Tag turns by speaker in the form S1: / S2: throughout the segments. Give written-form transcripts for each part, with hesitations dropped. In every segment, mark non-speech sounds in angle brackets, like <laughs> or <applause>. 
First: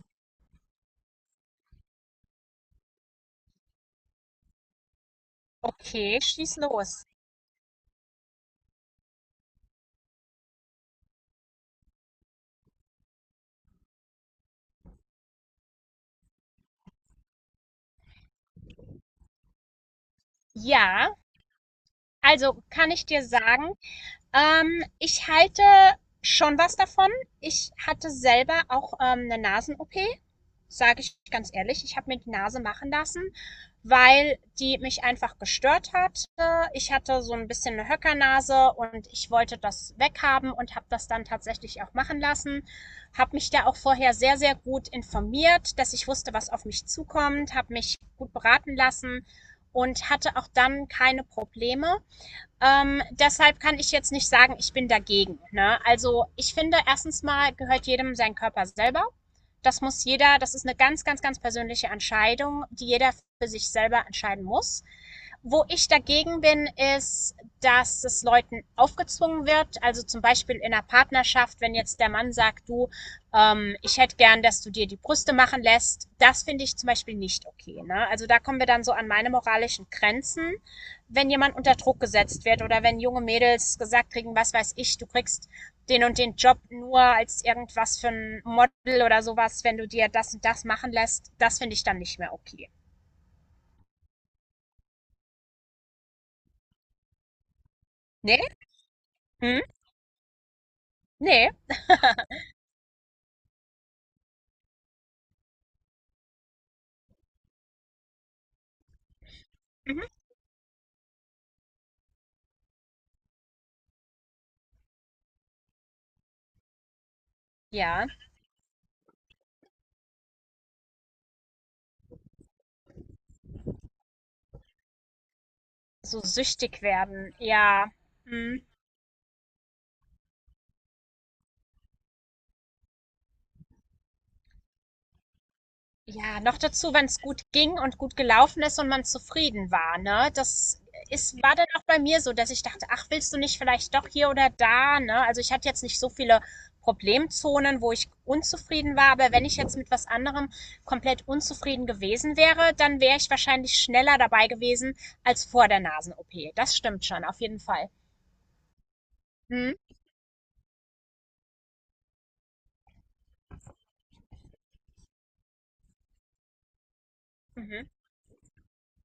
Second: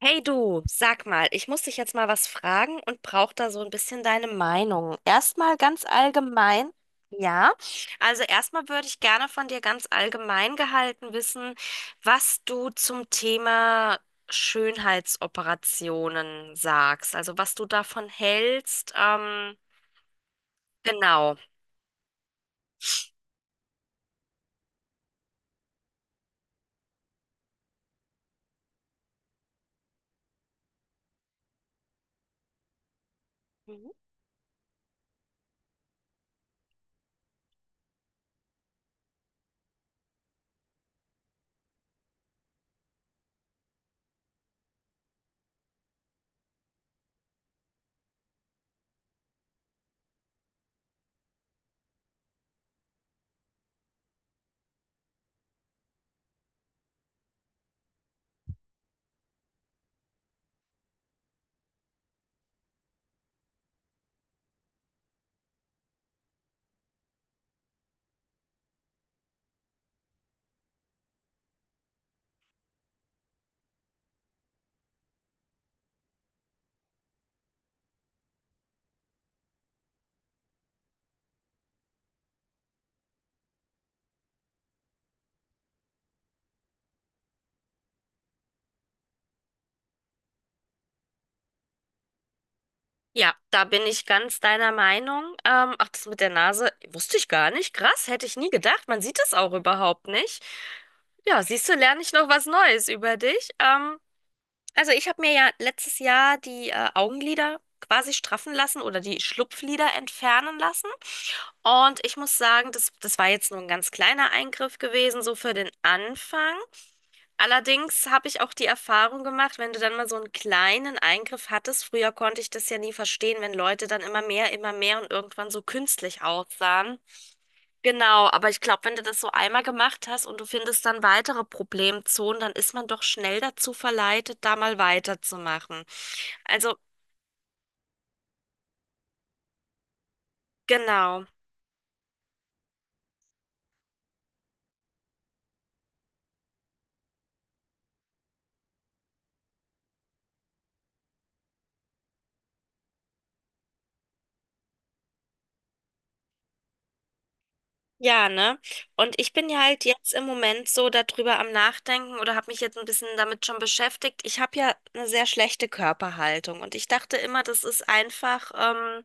S1: Hey du, sag mal, ich muss dich jetzt mal was fragen und brauche da so ein bisschen deine Meinung. Erstmal ganz
S2: Okay, schieß
S1: allgemein,
S2: los.
S1: ja. Also erstmal würde ich gerne von dir ganz allgemein gehalten wissen, was du zum Thema Schönheitsoperationen sagst. Also was du davon hältst.
S2: Ja,
S1: Genau.
S2: also kann ich dir sagen, ich halte schon was davon. Ich hatte selber auch eine Nasen-OP, sage ich ganz ehrlich, ich habe mir die Nase machen lassen, weil die mich einfach gestört hat. Ich hatte so ein bisschen eine Höckernase und ich wollte das weghaben und habe das dann tatsächlich auch machen lassen. Habe mich da auch vorher sehr, sehr gut informiert, dass ich wusste, was auf mich zukommt, habe mich gut beraten lassen und hatte auch dann keine Probleme. Deshalb kann ich jetzt nicht sagen, ich bin dagegen. Ne? Also ich finde, erstens mal gehört jedem sein Körper selber. Das muss jeder, das ist eine ganz, ganz, ganz persönliche Entscheidung, die jeder für sich selber entscheiden muss. Wo ich dagegen bin, ist, dass es Leuten aufgezwungen wird. Also zum Beispiel in einer Partnerschaft, wenn jetzt der Mann sagt, du, ich hätte gern, dass du dir die Brüste machen lässt. Das finde ich zum Beispiel nicht okay. Ne? Also da kommen wir dann so an meine moralischen Grenzen, wenn jemand unter Druck gesetzt wird oder wenn junge Mädels gesagt kriegen, was weiß ich, du kriegst den und den Job nur als irgendwas für ein Model oder sowas, wenn du dir das und das machen lässt, das finde ich dann nicht mehr okay.
S1: Ja, da bin ich ganz deiner Meinung. Ach, das mit der Nase wusste ich gar nicht. Krass, hätte ich nie
S2: Nee?
S1: gedacht. Man sieht es auch
S2: Hm?
S1: überhaupt nicht. Ja,
S2: Nee?
S1: siehst du, lerne ich noch was Neues über dich. Also ich habe mir ja letztes Jahr die Augenlider quasi straffen lassen oder die Schlupflider
S2: Mhm.
S1: entfernen lassen. Und ich muss sagen, das war jetzt nur ein ganz kleiner Eingriff gewesen, so für den Anfang. Allerdings
S2: Ja.
S1: habe ich auch die Erfahrung gemacht, wenn du dann mal so einen kleinen Eingriff hattest, früher konnte ich das ja nie verstehen, wenn Leute dann immer mehr und irgendwann so
S2: So
S1: künstlich
S2: süchtig
S1: aussahen.
S2: werden. Ja.
S1: Genau, aber ich
S2: Hm.
S1: glaube, wenn du das so einmal gemacht hast und du findest dann weitere Problemzonen, dann ist man doch schnell dazu verleitet, da mal weiterzumachen.
S2: Ja, noch
S1: Also,
S2: dazu, wenn es gut ging und gut gelaufen ist und man zufrieden war, ne? Das
S1: genau.
S2: ist war dann auch bei mir so, dass ich dachte: „Ach, willst du nicht vielleicht doch hier oder da“, ne? Also, ich hatte jetzt nicht so viele Problemzonen, wo ich unzufrieden war, aber wenn ich jetzt mit was anderem komplett unzufrieden gewesen wäre, dann wäre ich wahrscheinlich schneller dabei gewesen als vor der Nasen-OP. Das stimmt schon, auf jeden Fall.
S1: Ja, ne? Und ich bin ja
S2: Mhm,
S1: halt jetzt im Moment so darüber am Nachdenken oder habe mich jetzt ein bisschen damit schon beschäftigt. Ich habe ja eine sehr schlechte Körperhaltung und ich dachte immer, das
S2: mhm,
S1: ist einfach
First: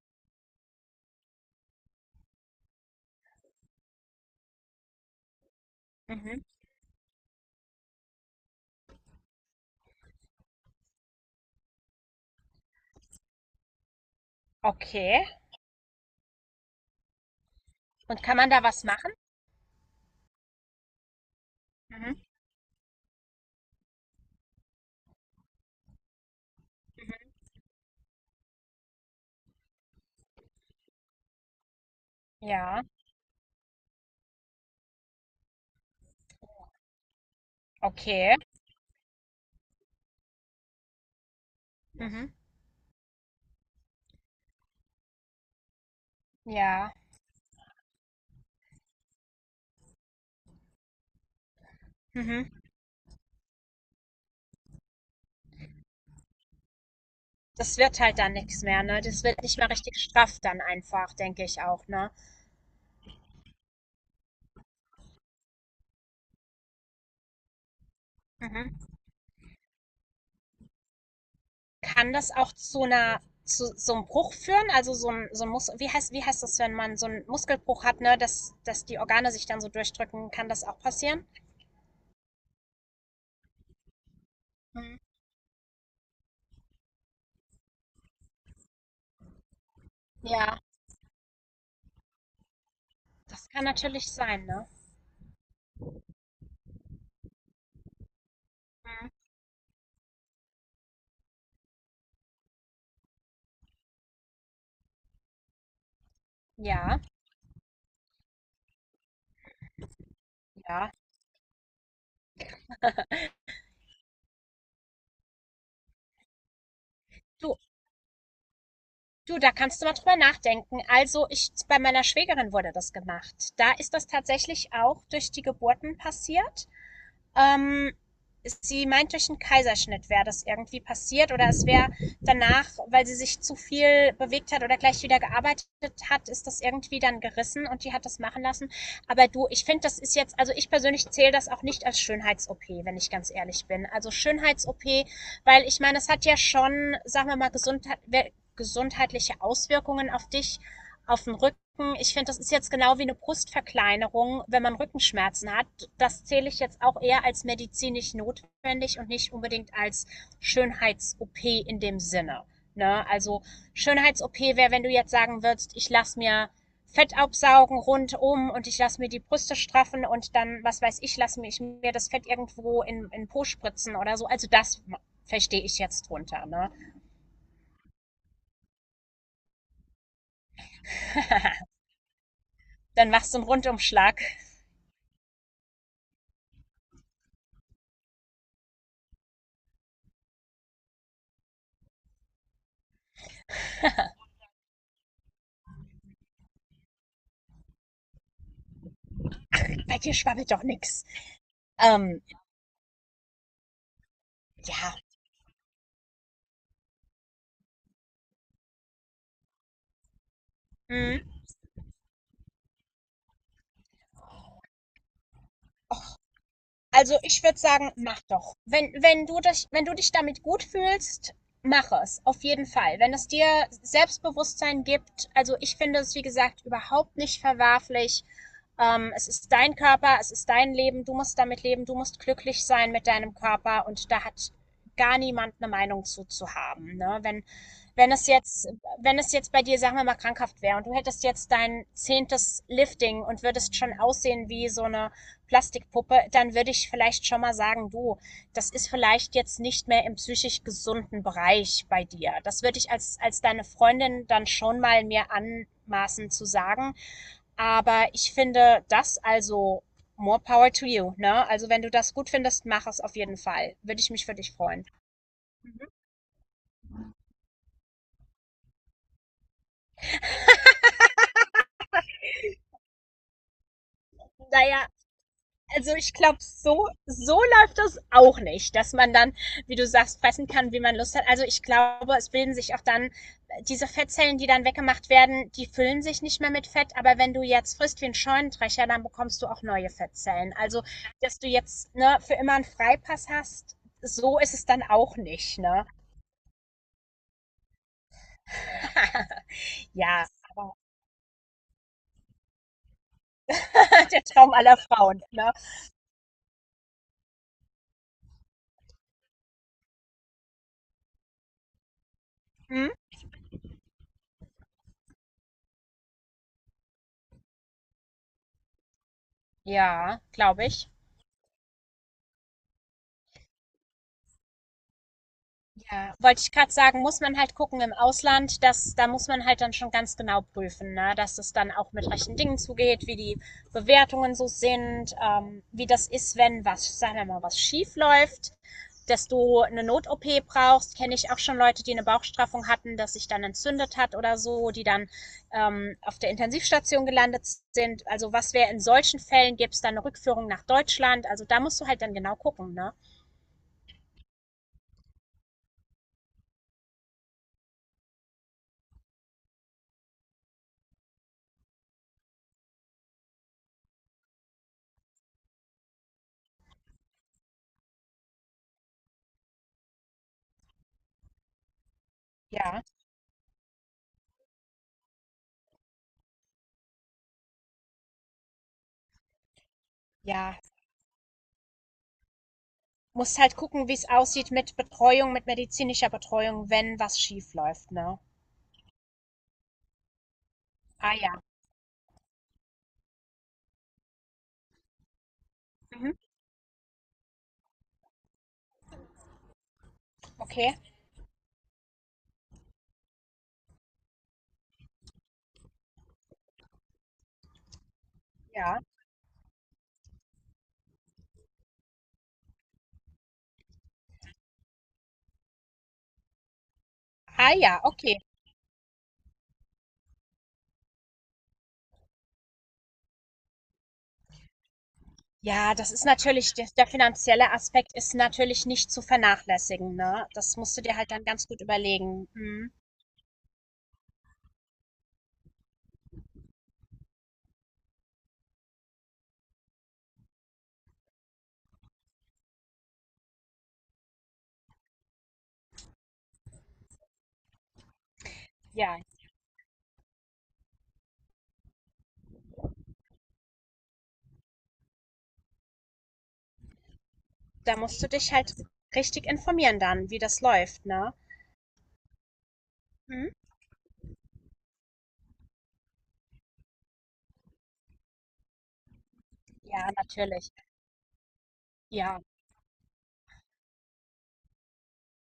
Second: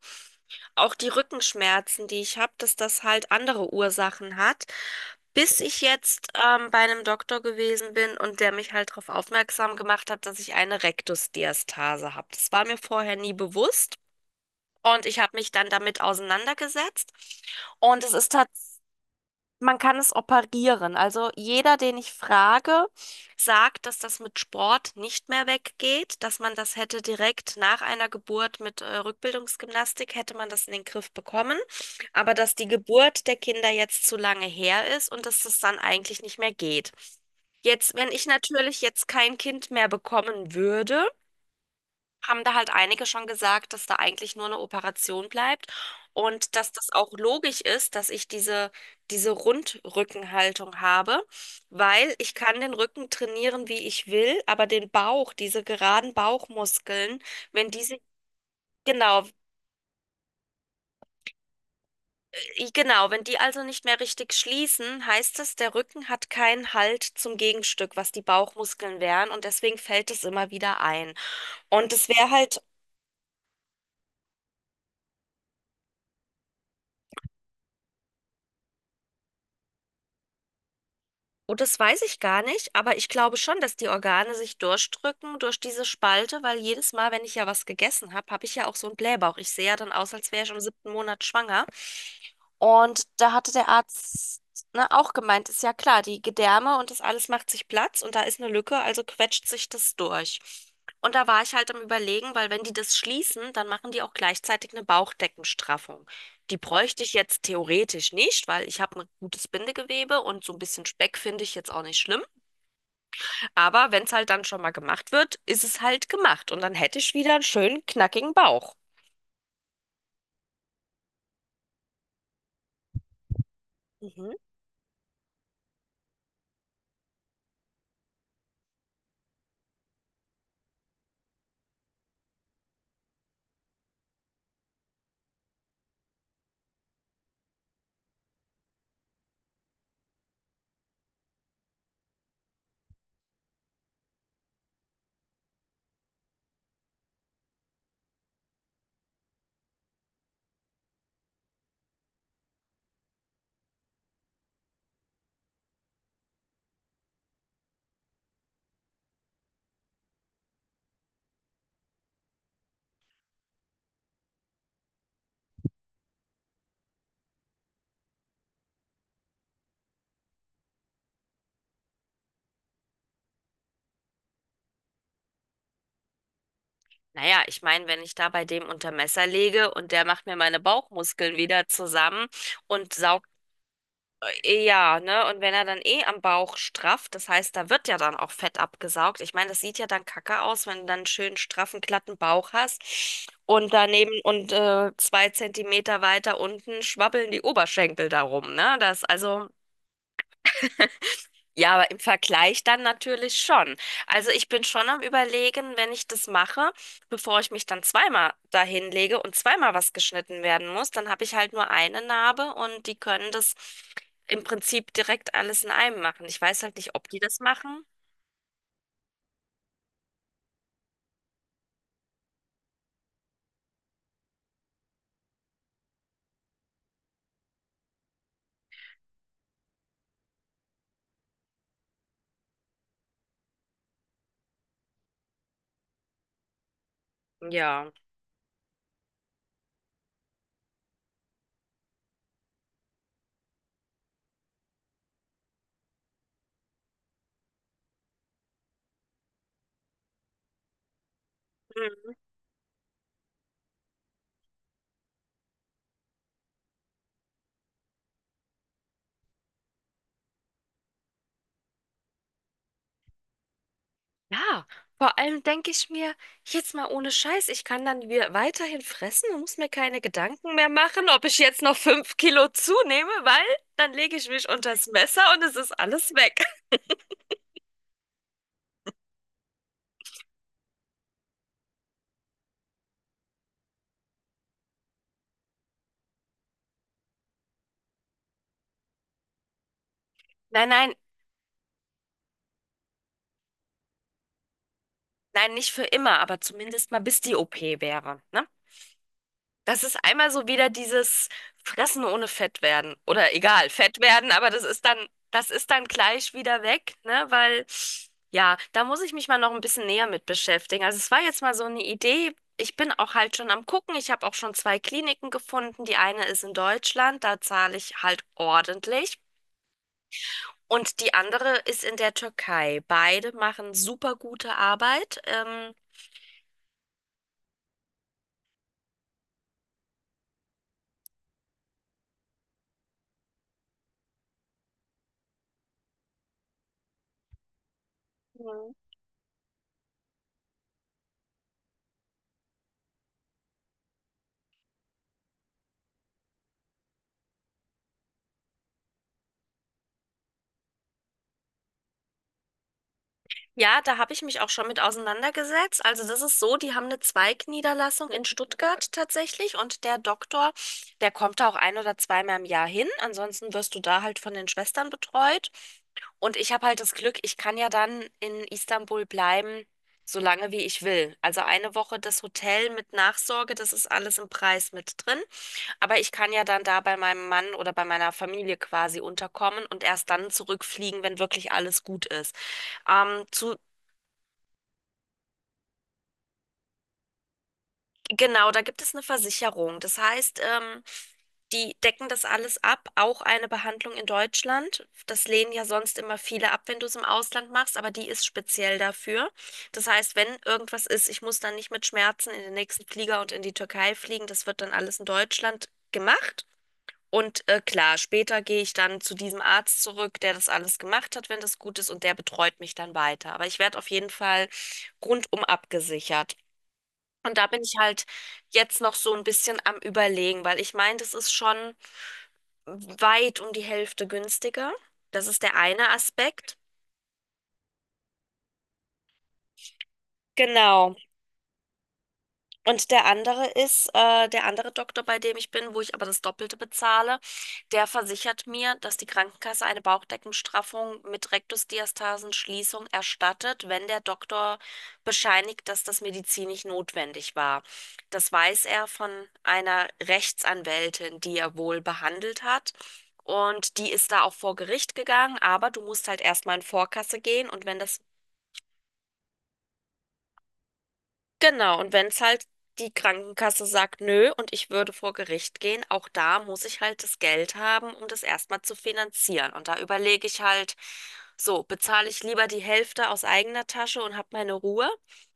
S1: auch die Rückenschmerzen, die ich habe, dass das halt andere Ursachen hat. Bis ich jetzt
S2: mhm.
S1: bei einem Doktor gewesen bin und der mich halt darauf aufmerksam gemacht hat, dass ich eine Rektusdiastase habe. Das war mir vorher nie bewusst. Und ich
S2: Okay.
S1: habe mich dann damit auseinandergesetzt. Und es
S2: Und
S1: ist
S2: kann man da
S1: tatsächlich
S2: was machen?
S1: man kann es operieren. Also jeder, den ich
S2: Mhm,
S1: frage, sagt, dass das mit Sport nicht mehr weggeht, dass man das hätte
S2: mhm.
S1: direkt nach einer Geburt mit Rückbildungsgymnastik, hätte man das in den Griff bekommen, aber dass die
S2: Ja,
S1: Geburt der Kinder jetzt zu lange her ist und dass das dann eigentlich nicht mehr geht. Jetzt, wenn ich
S2: okay.
S1: natürlich jetzt kein Kind mehr bekommen würde,
S2: Mhm.
S1: haben da halt einige schon gesagt, dass da eigentlich nur eine Operation bleibt und dass das
S2: Ja.
S1: auch logisch ist, dass ich diese Rundrückenhaltung habe, weil ich
S2: Mhm.
S1: kann den Rücken trainieren, wie ich will, aber den Bauch, diese geraden Bauchmuskeln, wenn
S2: Das
S1: die sich
S2: wird halt dann nichts mehr, ne? Das
S1: Genau,
S2: wird nicht mehr richtig straff dann einfach, denke ich auch, ne?
S1: genau. Wenn die also nicht mehr richtig schließen, heißt es, der Rücken hat keinen Halt zum Gegenstück, was die
S2: Mhm.
S1: Bauchmuskeln wären und deswegen fällt es immer wieder ein. Und es
S2: Kann
S1: wäre
S2: das auch
S1: halt
S2: zu so einem Bruch führen? Also, so ein Mus wie heißt das, wenn man so einen Muskelbruch hat, ne, dass die Organe sich dann so durchdrücken? Kann das auch passieren?
S1: Oh, das weiß ich gar nicht, aber ich glaube schon, dass die Organe sich
S2: Mhm.
S1: durchdrücken durch diese Spalte, weil jedes Mal, wenn ich ja was gegessen habe, habe ich ja auch so einen Blähbauch. Ich sehe ja dann aus, als wäre ich im
S2: Ja.
S1: siebten Monat schwanger. Und da
S2: Das
S1: hatte
S2: kann
S1: der
S2: natürlich
S1: Arzt,
S2: sein, ne?
S1: ne, auch gemeint, ist ja klar, die Gedärme und das alles macht sich Platz und da ist eine Lücke, also
S2: Mhm.
S1: quetscht sich das durch. Und da war ich halt am Überlegen, weil wenn die das schließen, dann machen die auch gleichzeitig eine Bauchdeckenstraffung. Die
S2: Ja,
S1: bräuchte ich jetzt theoretisch nicht, weil ich habe ein gutes Bindegewebe und so ein bisschen
S2: ja.
S1: Speck finde ich jetzt auch nicht schlimm. Aber wenn es halt dann schon mal gemacht wird, ist es halt gemacht und dann hätte ich wieder einen
S2: Du
S1: schönen, knackigen Bauch.
S2: du, da kannst du mal drüber nachdenken. Also, ich bei meiner Schwägerin wurde das gemacht. Da ist das
S1: Mhm.
S2: tatsächlich auch durch die Geburten passiert. Ähm, Sie meint, durch einen Kaiserschnitt wäre das irgendwie passiert oder es wäre danach, weil sie sich zu viel bewegt hat oder gleich wieder gearbeitet hat, ist das irgendwie dann gerissen und die hat das machen lassen. Aber du, ich finde, das ist jetzt, also ich persönlich zähle das auch nicht als Schönheits-OP, wenn ich ganz ehrlich bin. Also Schönheits-OP, weil ich meine, es hat ja schon, sagen wir mal, Gesundheit, gesundheitliche Auswirkungen auf dich, auf den Rücken. Ich finde, das ist jetzt genau wie eine Brustverkleinerung, wenn man Rückenschmerzen hat. Das zähle ich jetzt auch eher als medizinisch notwendig und nicht unbedingt als Schönheits-OP in dem Sinne. Ne? Also Schönheits-OP wäre, wenn du jetzt sagen würdest, ich lasse mir Fett absaugen rundum und ich lasse mir die Brüste straffen und dann, was weiß ich, lasse ich mir das Fett irgendwo in Po spritzen oder so. Also das verstehe ich jetzt drunter. Ne?
S1: Naja, ich meine, wenn ich da bei dem unter Messer lege und der macht mir meine Bauchmuskeln wieder zusammen und
S2: Dann
S1: saugt,
S2: machst du einen Rundumschlag.
S1: ja, ne? Und wenn er dann eh am Bauch strafft, das heißt, da wird ja dann auch Fett abgesaugt. Ich meine, das sieht ja dann kacke aus, wenn du dann einen schönen, straffen, glatten Bauch hast und daneben und 2 Zentimeter weiter unten schwabbeln die Oberschenkel darum, ne? Das, also.
S2: Bei dir schwabbelt doch nix.
S1: Ja, aber im
S2: Ähm,
S1: Vergleich dann natürlich schon. Also ich bin schon
S2: ja.
S1: am Überlegen, wenn ich das mache, bevor ich mich dann zweimal dahin lege und zweimal was geschnitten werden muss, dann
S2: Mhm.
S1: habe ich halt nur eine Narbe und die können das im Prinzip direkt alles in einem machen. Ich weiß halt nicht, ob
S2: Also,
S1: die das
S2: ich würde
S1: machen.
S2: sagen, mach doch. Wenn du dich damit gut fühlst, mach es. Auf jeden Fall. Wenn es dir Selbstbewusstsein gibt, also ich finde es, wie gesagt, überhaupt nicht verwerflich. Es ist dein Körper, es ist dein Leben, du musst damit leben, du musst glücklich sein mit deinem Körper und da hat gar niemand eine Meinung zu haben. Ne?
S1: Ja.
S2: Wenn es jetzt, wenn es jetzt bei dir, sagen wir mal, krankhaft wäre und du hättest jetzt dein zehntes Lifting und würdest schon aussehen wie so eine Plastikpuppe, dann würde ich vielleicht schon mal sagen, du, das ist vielleicht jetzt nicht mehr im psychisch gesunden Bereich bei
S1: Hm.
S2: dir. Das würde ich als deine Freundin dann schon mal mir anmaßen zu sagen. Aber ich finde das also more power to you, ne? Also wenn du das gut findest, mach es auf jeden Fall. Würde ich mich für dich
S1: Ja,
S2: freuen.
S1: vor allem denke
S2: Mhm.
S1: ich mir, jetzt mal ohne Scheiß, ich kann dann weiterhin fressen und muss mir keine Gedanken mehr machen, ob ich jetzt noch 5 Kilo zunehme, weil dann lege ich mich
S2: Naja,
S1: unters Messer und es ist
S2: also
S1: alles
S2: ich glaube,
S1: weg.
S2: so läuft das auch nicht, dass man dann, wie du sagst, fressen kann, wie man Lust hat. Also ich glaube, es bilden sich auch dann diese Fettzellen, die dann weggemacht werden, die füllen sich nicht mehr mit Fett. Aber wenn du jetzt frisst wie ein Scheunendrescher, dann bekommst du auch neue Fettzellen.
S1: Nein,
S2: Also,
S1: nein,
S2: dass du jetzt ne, für immer einen Freipass hast, so ist es dann auch
S1: nein,
S2: nicht.
S1: nicht für
S2: Ne?
S1: immer, aber zumindest mal bis die OP wäre, ne?
S2: <laughs>
S1: Das ist
S2: Ja,
S1: einmal so wieder
S2: aber.
S1: dieses Fressen ohne Fett werden oder egal, Fett
S2: <laughs> Der
S1: werden, aber
S2: Traum aller Frauen.
S1: das
S2: Ne?
S1: ist dann gleich wieder weg, ne? Weil, ja, da muss ich mich mal noch ein bisschen näher mit beschäftigen. Also es war jetzt mal so eine Idee. Ich
S2: Hm?
S1: bin auch halt schon am Gucken. Ich habe auch schon zwei Kliniken gefunden. Die eine ist in Deutschland, da zahle ich halt ordentlich.
S2: Ja, glaube ich.
S1: Und die andere ist in der Türkei. Beide machen super gute Arbeit.
S2: Ja, wollte ich gerade sagen, muss man halt gucken im Ausland, dass da muss man halt dann schon ganz genau prüfen, ne? Dass es dann auch mit rechten Dingen zugeht, wie die Bewertungen so sind, wie das ist, wenn was, sagen wir mal, was schief läuft, dass du eine Not-OP brauchst. Kenne ich auch schon Leute, die eine Bauchstraffung hatten, dass sich dann entzündet hat oder so, die dann auf der Intensivstation gelandet sind. Also was wäre in solchen Fällen, gäbe es dann eine Rückführung nach Deutschland? Also da musst du halt dann genau gucken, ne?
S1: Ja, da habe ich mich auch schon mit auseinandergesetzt. Also das ist so, die haben eine Zweigniederlassung in Stuttgart tatsächlich und der Doktor, der kommt da auch ein oder zweimal im Jahr hin. Ansonsten wirst du da halt von den Schwestern betreut. Und ich habe halt das Glück, ich kann ja dann in Istanbul bleiben, solange wie ich will. Also eine Woche das Hotel
S2: Ja,
S1: mit Nachsorge, das ist alles im Preis mit drin. Aber ich kann ja dann da bei meinem Mann oder bei meiner Familie quasi unterkommen und erst dann
S2: ja,
S1: zurückfliegen, wenn wirklich alles gut ist.
S2: musst halt
S1: Zu
S2: gucken, wie es aussieht mit Betreuung, mit medizinischer Betreuung, wenn was schief läuft, ne?
S1: Genau, da gibt es eine Versicherung. Das heißt,
S2: Ah ja.
S1: die decken das alles ab, auch eine Behandlung in Deutschland. Das lehnen ja sonst
S2: Mhm.
S1: immer viele ab, wenn du es im Ausland machst, aber die ist speziell dafür. Das heißt, wenn
S2: Okay.
S1: irgendwas ist, ich muss dann nicht mit Schmerzen in den nächsten Flieger und in die Türkei fliegen. Das wird dann alles in Deutschland gemacht. Und klar, später gehe ich
S2: Ja.
S1: dann zu diesem Arzt zurück, der das alles gemacht hat, wenn das gut ist, und der betreut mich dann weiter. Aber ich werde auf jeden Fall rundum abgesichert. Und da
S2: Ah
S1: bin ich
S2: ja,
S1: halt
S2: okay.
S1: jetzt noch so ein bisschen am Überlegen, weil ich meine, das ist schon weit um die Hälfte günstiger. Das ist der
S2: Ja,
S1: eine
S2: das ist natürlich,
S1: Aspekt.
S2: der finanzielle Aspekt ist natürlich nicht zu vernachlässigen, ne? Das musst du
S1: Genau.
S2: dir halt dann ganz gut überlegen. Mhm.
S1: Und der andere ist, der andere Doktor, bei dem ich bin, wo ich aber das Doppelte bezahle, der versichert mir, dass die Krankenkasse eine Bauchdeckenstraffung mit Rektusdiastasenschließung erstattet, wenn der Doktor bescheinigt, dass das medizinisch notwendig war. Das weiß er
S2: Ja,
S1: von einer Rechtsanwältin, die er wohl behandelt hat. Und die ist da auch vor Gericht gegangen, aber du musst halt erstmal in Vorkasse gehen und
S2: da
S1: wenn das
S2: musst du dich halt richtig informieren dann, wie das läuft, ne?
S1: Genau, und wenn es halt die
S2: Mhm.
S1: Krankenkasse sagt, nö, und ich würde vor Gericht gehen, auch da muss ich halt das Geld haben, um das erstmal zu finanzieren. Und da
S2: Ja,
S1: überlege ich
S2: natürlich.
S1: halt, so, bezahle
S2: Ja,
S1: ich lieber die Hälfte aus eigener Tasche und habe meine Ruhe,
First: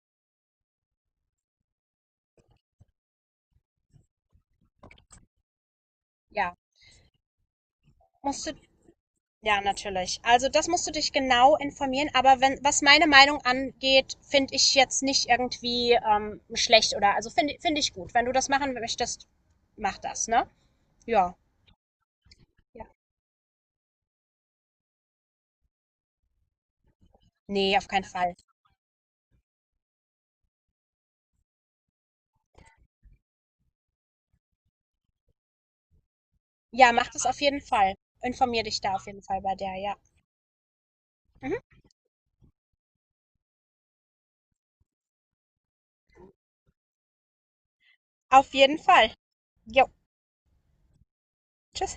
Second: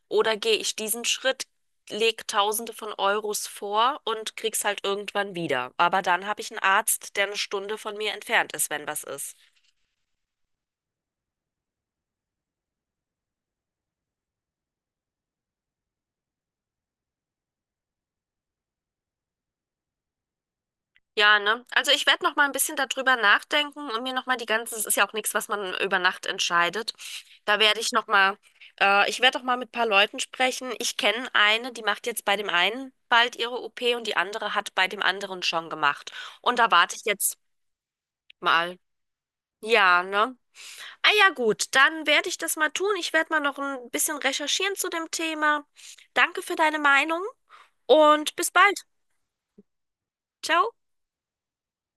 S1: oder gehe ich diesen Schritt, lege Tausende von Euros vor und krieg's halt irgendwann wieder. Aber dann habe ich
S2: ja.
S1: einen Arzt, der eine Stunde von mir
S2: Musst du
S1: entfernt ist, wenn was ist.
S2: Ja, natürlich. Also, das musst du dich genau informieren, aber wenn was meine Meinung angeht, finde ich jetzt nicht irgendwie, schlecht oder also finde ich gut. Wenn du das machen möchtest, mach das, ne? Ja.
S1: Ja, ne? Also ich werde noch mal ein bisschen
S2: Ja.
S1: darüber nachdenken und mir noch mal die ganze, es ist ja auch nichts, was man über Nacht entscheidet. Da
S2: Ne,
S1: werde
S2: auf
S1: ich
S2: keinen
S1: noch
S2: Fall.
S1: mal, ich werde doch mal mit ein paar Leuten sprechen. Ich kenne eine, die macht jetzt bei dem einen bald ihre OP und die andere hat bei dem anderen schon gemacht. Und da
S2: Ja,
S1: warte ich
S2: mach das
S1: jetzt
S2: auf jeden Fall. Informier
S1: mal.
S2: dich da auf jeden Fall bei der, ja.
S1: Ja, ne? Ah ja,
S2: Mhm.
S1: gut, dann werde ich das mal tun. Ich werde mal noch ein bisschen recherchieren zu dem Thema. Danke für deine Meinung und bis
S2: Auf jeden
S1: bald.
S2: Fall. Jo.
S1: Ciao.
S2: Tschüss.